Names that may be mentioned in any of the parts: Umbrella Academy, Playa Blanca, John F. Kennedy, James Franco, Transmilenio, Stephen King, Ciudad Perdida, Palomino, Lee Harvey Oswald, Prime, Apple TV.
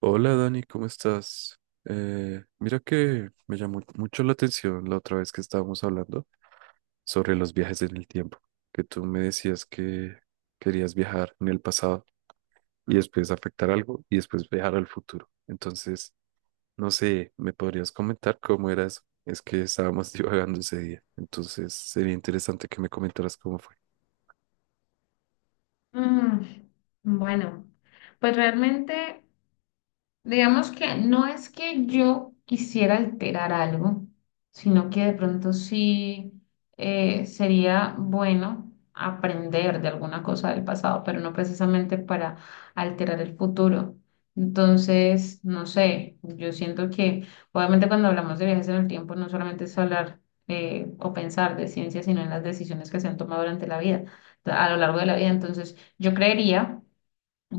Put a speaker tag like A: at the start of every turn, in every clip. A: Hola Dani, ¿cómo estás? Mira que me llamó mucho la atención la otra vez que estábamos hablando sobre los viajes en el tiempo, que tú me decías que querías viajar en el pasado y después afectar algo y después viajar al futuro. Entonces, no sé, ¿me podrías comentar cómo era eso? Es que estábamos divagando ese día, entonces sería interesante que me comentaras cómo fue.
B: Mm, bueno, pues realmente. Digamos que no es que yo quisiera alterar algo, sino que de pronto sí sería bueno aprender de alguna cosa del pasado, pero no precisamente para alterar el futuro. Entonces, no sé, yo siento que obviamente cuando hablamos de viajes en el tiempo no solamente es hablar o pensar de ciencia, sino en las decisiones que se han tomado durante la vida, a lo largo de la vida. Entonces, yo creería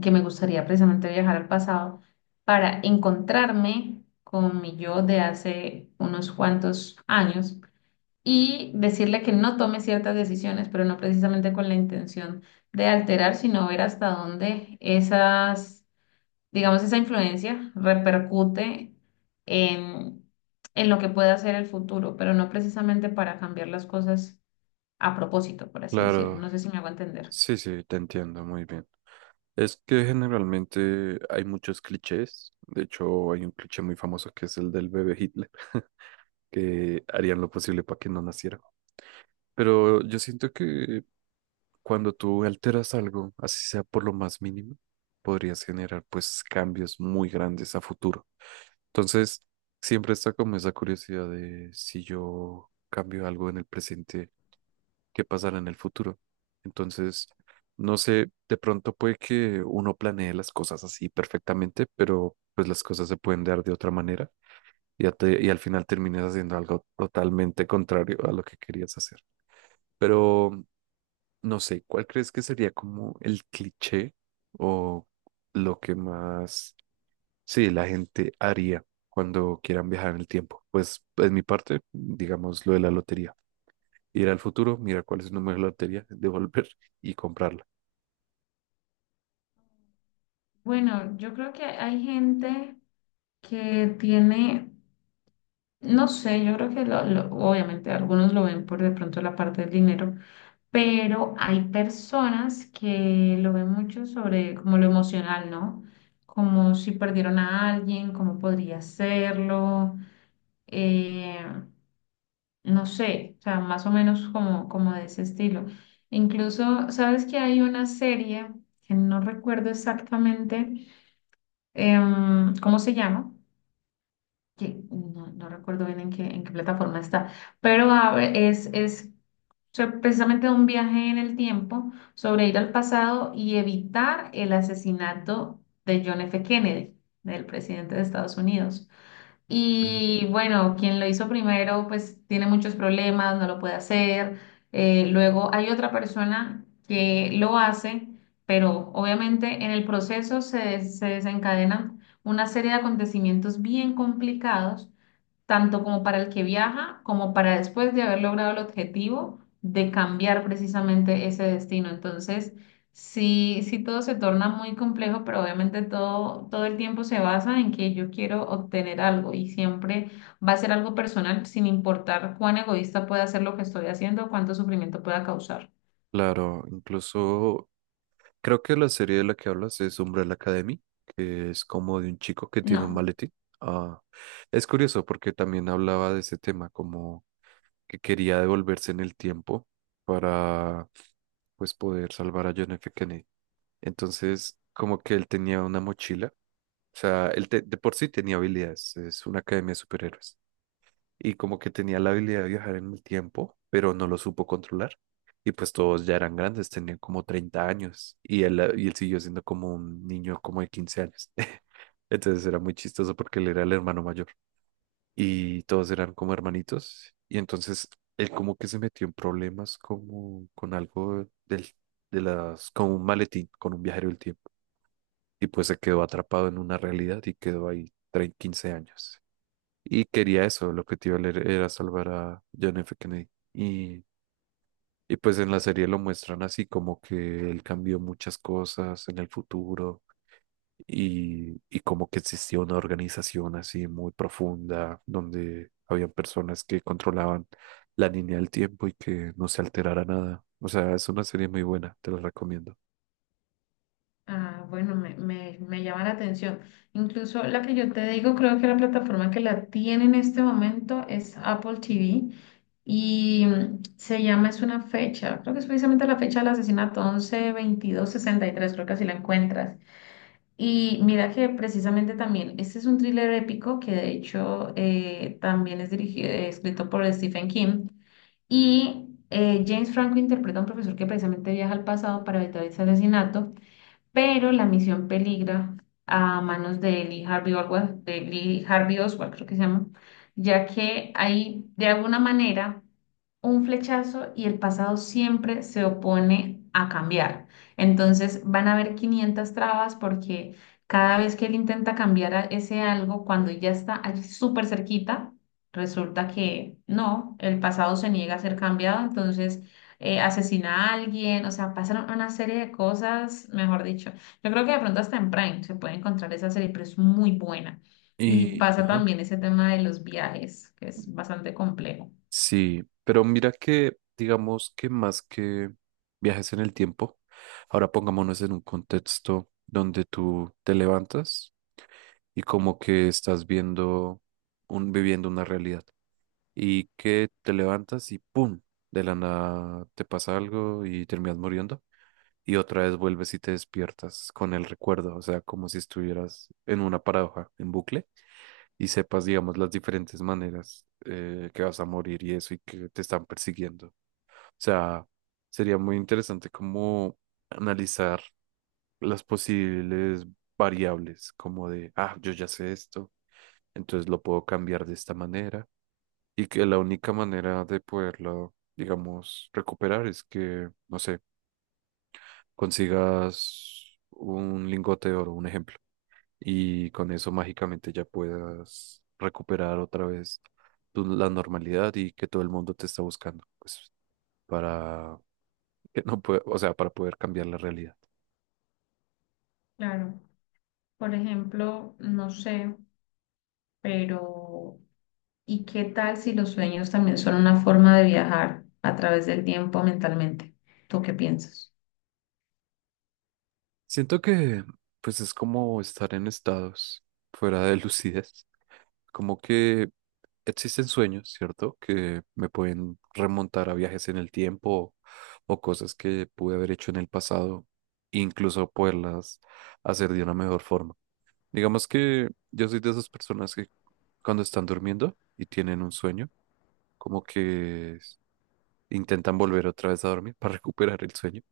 B: que me gustaría precisamente viajar al pasado para encontrarme con mi yo de hace unos cuantos años y decirle que no tome ciertas decisiones, pero no precisamente con la intención de alterar, sino ver hasta dónde esas, digamos, esa influencia repercute en, en lo que pueda ser el futuro, pero no precisamente para cambiar las cosas a propósito, por así decirlo.
A: Claro,
B: No sé si me hago entender.
A: sí, sí, te entiendo muy bien. Es que generalmente hay muchos clichés. De hecho, hay un cliché muy famoso que es el del bebé Hitler, que harían lo posible para que no naciera. Pero yo siento que cuando tú alteras algo, así sea por lo más mínimo, podrías generar pues cambios muy grandes a futuro. Entonces, siempre está como esa curiosidad de si yo cambio algo en el presente que pasará en el futuro. Entonces, no sé, de pronto puede que uno planee las cosas así perfectamente, pero pues las cosas se pueden dar de otra manera y, y al final terminas haciendo algo totalmente contrario a lo que querías hacer. Pero no sé, ¿cuál crees que sería como el cliché o lo que más, sí, la gente haría cuando quieran viajar en el tiempo? Pues, en mi parte, digamos lo de la lotería ir al futuro, mirar cuál es el número de la lotería, devolver y comprarla.
B: Bueno, yo creo que hay gente que tiene, no sé, yo creo que obviamente algunos lo ven por de pronto la parte del dinero, pero hay personas que lo ven mucho sobre como lo emocional, ¿no? Como si perdieron a alguien, cómo podría hacerlo, eh, no sé, o sea, más o menos como de ese estilo. Incluso, ¿sabes que hay una serie que no recuerdo exactamente cómo se llama? Que no recuerdo bien en qué plataforma está, pero a ver, es precisamente un viaje en el tiempo sobre ir al pasado y evitar el asesinato de John F. Kennedy, del presidente de Estados Unidos.
A: Mm.
B: Y bueno, quien lo hizo primero, pues tiene muchos problemas, no lo puede hacer. Luego hay otra persona que lo hace, pero obviamente en el proceso se desencadenan una serie de acontecimientos bien complicados tanto como para el que viaja, como para después de haber logrado el objetivo de cambiar precisamente ese destino. Entonces, sí, sí todo se torna muy complejo, pero obviamente todo el tiempo se basa en que yo quiero obtener algo y siempre va a ser algo personal, sin importar cuán egoísta pueda ser lo que estoy haciendo o cuánto sufrimiento pueda causar.
A: Claro, incluso creo que la serie de la que hablas es Umbrella Academy, que es como de un chico que tiene un
B: No.
A: maletín. Ah, es curioso porque también hablaba de ese tema, como que quería devolverse en el tiempo para pues poder salvar a John F. Kennedy. Entonces, como que él tenía una mochila, o sea, de por sí tenía habilidades, es una academia de superhéroes y como que tenía la habilidad de viajar en el tiempo, pero no lo supo controlar. Y pues todos ya eran grandes, tenían como 30 años y él siguió siendo como un niño como de 15 años. Entonces era muy chistoso porque él era el hermano mayor y todos eran como hermanitos. Y entonces él como que se metió en problemas como con algo de las, con un maletín, con un viajero del tiempo. Y pues se quedó atrapado en una realidad y quedó ahí 30, 15 años. Y quería eso, lo que te iba a leer era salvar a John F. Kennedy. Y pues en la serie lo muestran así, como que él cambió muchas cosas en el futuro y como que existía una organización así muy profunda donde habían personas que controlaban la línea del tiempo y que no se alterara nada. O sea, es una serie muy buena, te la recomiendo.
B: Ah, bueno, me llama la atención. Incluso la que yo te digo, creo que la plataforma que la tiene en este momento es Apple TV y se llama, es una fecha, creo que es precisamente la fecha del asesinato 11/22/63. Creo que así la encuentras. Y mira que precisamente también, este es un thriller épico que de hecho también es dirigido, escrito por Stephen King y James Franco interpreta a un profesor que precisamente viaja al pasado para evitar ese asesinato, pero la misión peligra a manos de Lee Harvey Oswald, creo que se llama, ya que hay de alguna manera un flechazo y el pasado siempre se opone a cambiar. Entonces van a haber 500 trabas porque cada vez que él intenta cambiar ese algo, cuando ya está allí súper cerquita, resulta que no, el pasado se niega a ser cambiado, entonces asesina a alguien, o sea, pasan una serie de cosas, mejor dicho. Yo creo que de pronto hasta en Prime se puede encontrar esa serie, pero es muy buena. Y
A: Y,
B: pasa
A: ajá.
B: también ese tema de los viajes, que es bastante complejo.
A: Sí, pero mira que, digamos que más que viajes en el tiempo, ahora pongámonos en un contexto donde tú te levantas y como que estás viendo un, viviendo una realidad y que te levantas y ¡pum! De la nada te pasa algo y terminas muriendo y otra vez vuelves y te despiertas con el recuerdo, o sea, como si estuvieras en una paradoja, en bucle y sepas, digamos, las diferentes maneras que vas a morir y eso y que te están persiguiendo sea, sería muy interesante como analizar las posibles variables, como de, ah, yo ya sé esto, entonces lo puedo cambiar de esta manera. Y que la única manera de poderlo, digamos, recuperar es que, no sé, consigas un lingote de oro, un ejemplo, y con eso mágicamente ya puedas recuperar otra vez la normalidad y que todo el mundo te está buscando, pues, para que no puede, o sea, para poder cambiar la realidad.
B: Claro, por ejemplo, no sé, pero ¿y qué tal si los sueños también son una forma de viajar a través del tiempo mentalmente? ¿Tú qué piensas?
A: Siento que pues es como estar en estados fuera de lucidez, como que existen sueños, ¿cierto? Que me pueden remontar a viajes en el tiempo o cosas que pude haber hecho en el pasado, incluso poderlas hacer de una mejor forma. Digamos que yo soy de esas personas que cuando están durmiendo y tienen un sueño, como que intentan volver otra vez a dormir para recuperar el sueño.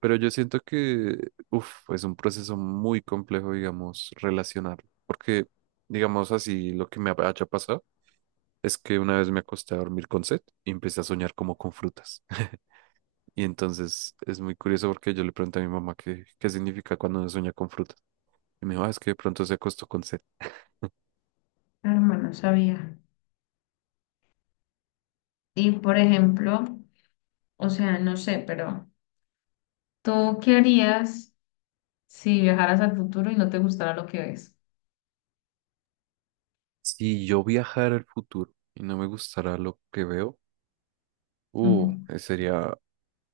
A: Pero yo siento que, uf, es un proceso muy complejo, digamos, relacionar. Porque, digamos así, lo que me haya pasado es que una vez me acosté a dormir con sed y empecé a soñar como con frutas. Y entonces es muy curioso porque yo le pregunté a mi mamá qué significa cuando uno sueña con frutas. Y me dijo, "Ah, es que de pronto se acostó con sed.
B: Hermano, no sabía. Y por ejemplo, o sea, no sé, pero ¿tú qué harías si viajaras al futuro y no te gustara lo que ves?
A: Si yo viajara al futuro y no me gustara lo que veo,
B: Ujú.
A: sería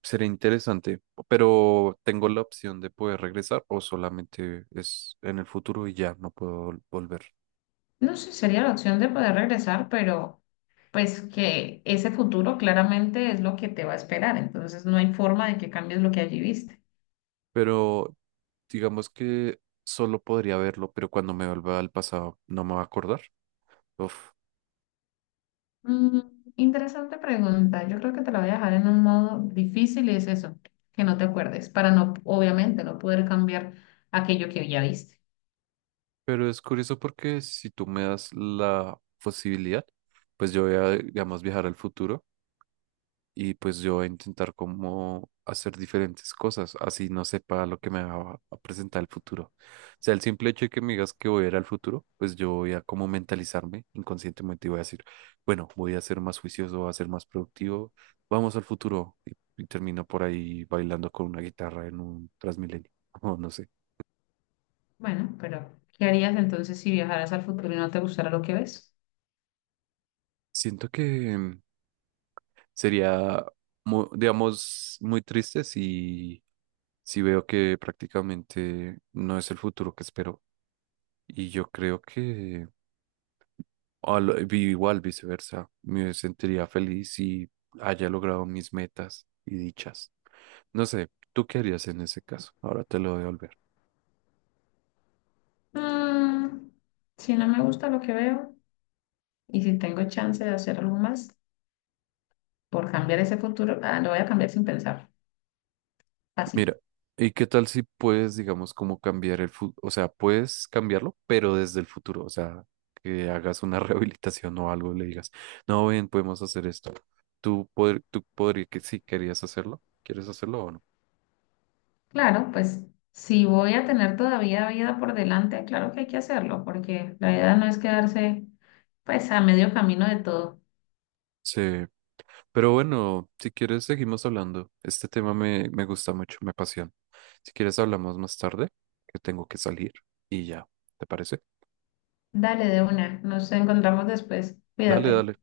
A: Sería interesante, pero tengo la opción de poder regresar o solamente es en el futuro y ya no puedo volver.
B: No sé, sería la opción de poder regresar, pero pues que ese futuro claramente es lo que te va a esperar, entonces no hay forma de que cambies lo que allí viste.
A: Pero digamos que solo podría verlo, pero cuando me vuelva al pasado no me va a acordar. Uf.
B: Mm, interesante pregunta, yo creo que te la voy a dejar en un modo difícil y es eso, que no te acuerdes, para no, obviamente, no poder cambiar aquello que ya viste.
A: Pero es curioso porque si tú me das la posibilidad, pues yo voy a, digamos, viajar al futuro y pues yo voy a intentar como hacer diferentes cosas, así no sepa lo que me va a presentar el futuro. O sea, el simple hecho de que me digas que voy a ir al futuro, pues yo voy a como mentalizarme inconscientemente y voy a decir, bueno, voy a ser más juicioso, voy a ser más productivo, vamos al futuro y termino por ahí bailando con una guitarra en un Transmilenio, o no sé.
B: Bueno, pero ¿qué harías entonces si viajaras al futuro y no te gustara lo que ves?
A: Siento que sería, mu- digamos, muy triste si si veo que prácticamente no es el futuro que espero. Y yo creo que igual viceversa, me sentiría feliz si haya logrado mis metas y dichas. No sé, ¿tú qué harías en ese caso? Ahora te lo devolver.
B: Mm, si no me gusta lo que veo. Y si tengo chance de hacer algo más por cambiar ese futuro, ah, lo voy a cambiar sin pensar. Fácil.
A: Mira, ¿y qué tal si puedes, digamos, como cambiar el futuro? O sea, puedes cambiarlo, pero desde el futuro. O sea, que hagas una rehabilitación o algo, le digas, no, ven, podemos hacer esto. ¿Tú, poder, tú podrías que sí querías hacerlo? ¿Quieres hacerlo o no?
B: Claro, pues si voy a tener todavía vida por delante, claro que hay que hacerlo, porque la vida no es quedarse pues a medio camino de todo.
A: Sí. Pero bueno, si quieres seguimos hablando. Este tema me gusta mucho, me apasiona. Si quieres hablamos más tarde, que tengo que salir y ya, ¿te parece?
B: Dale de una, nos encontramos después.
A: Dale,
B: Cuídate.
A: dale.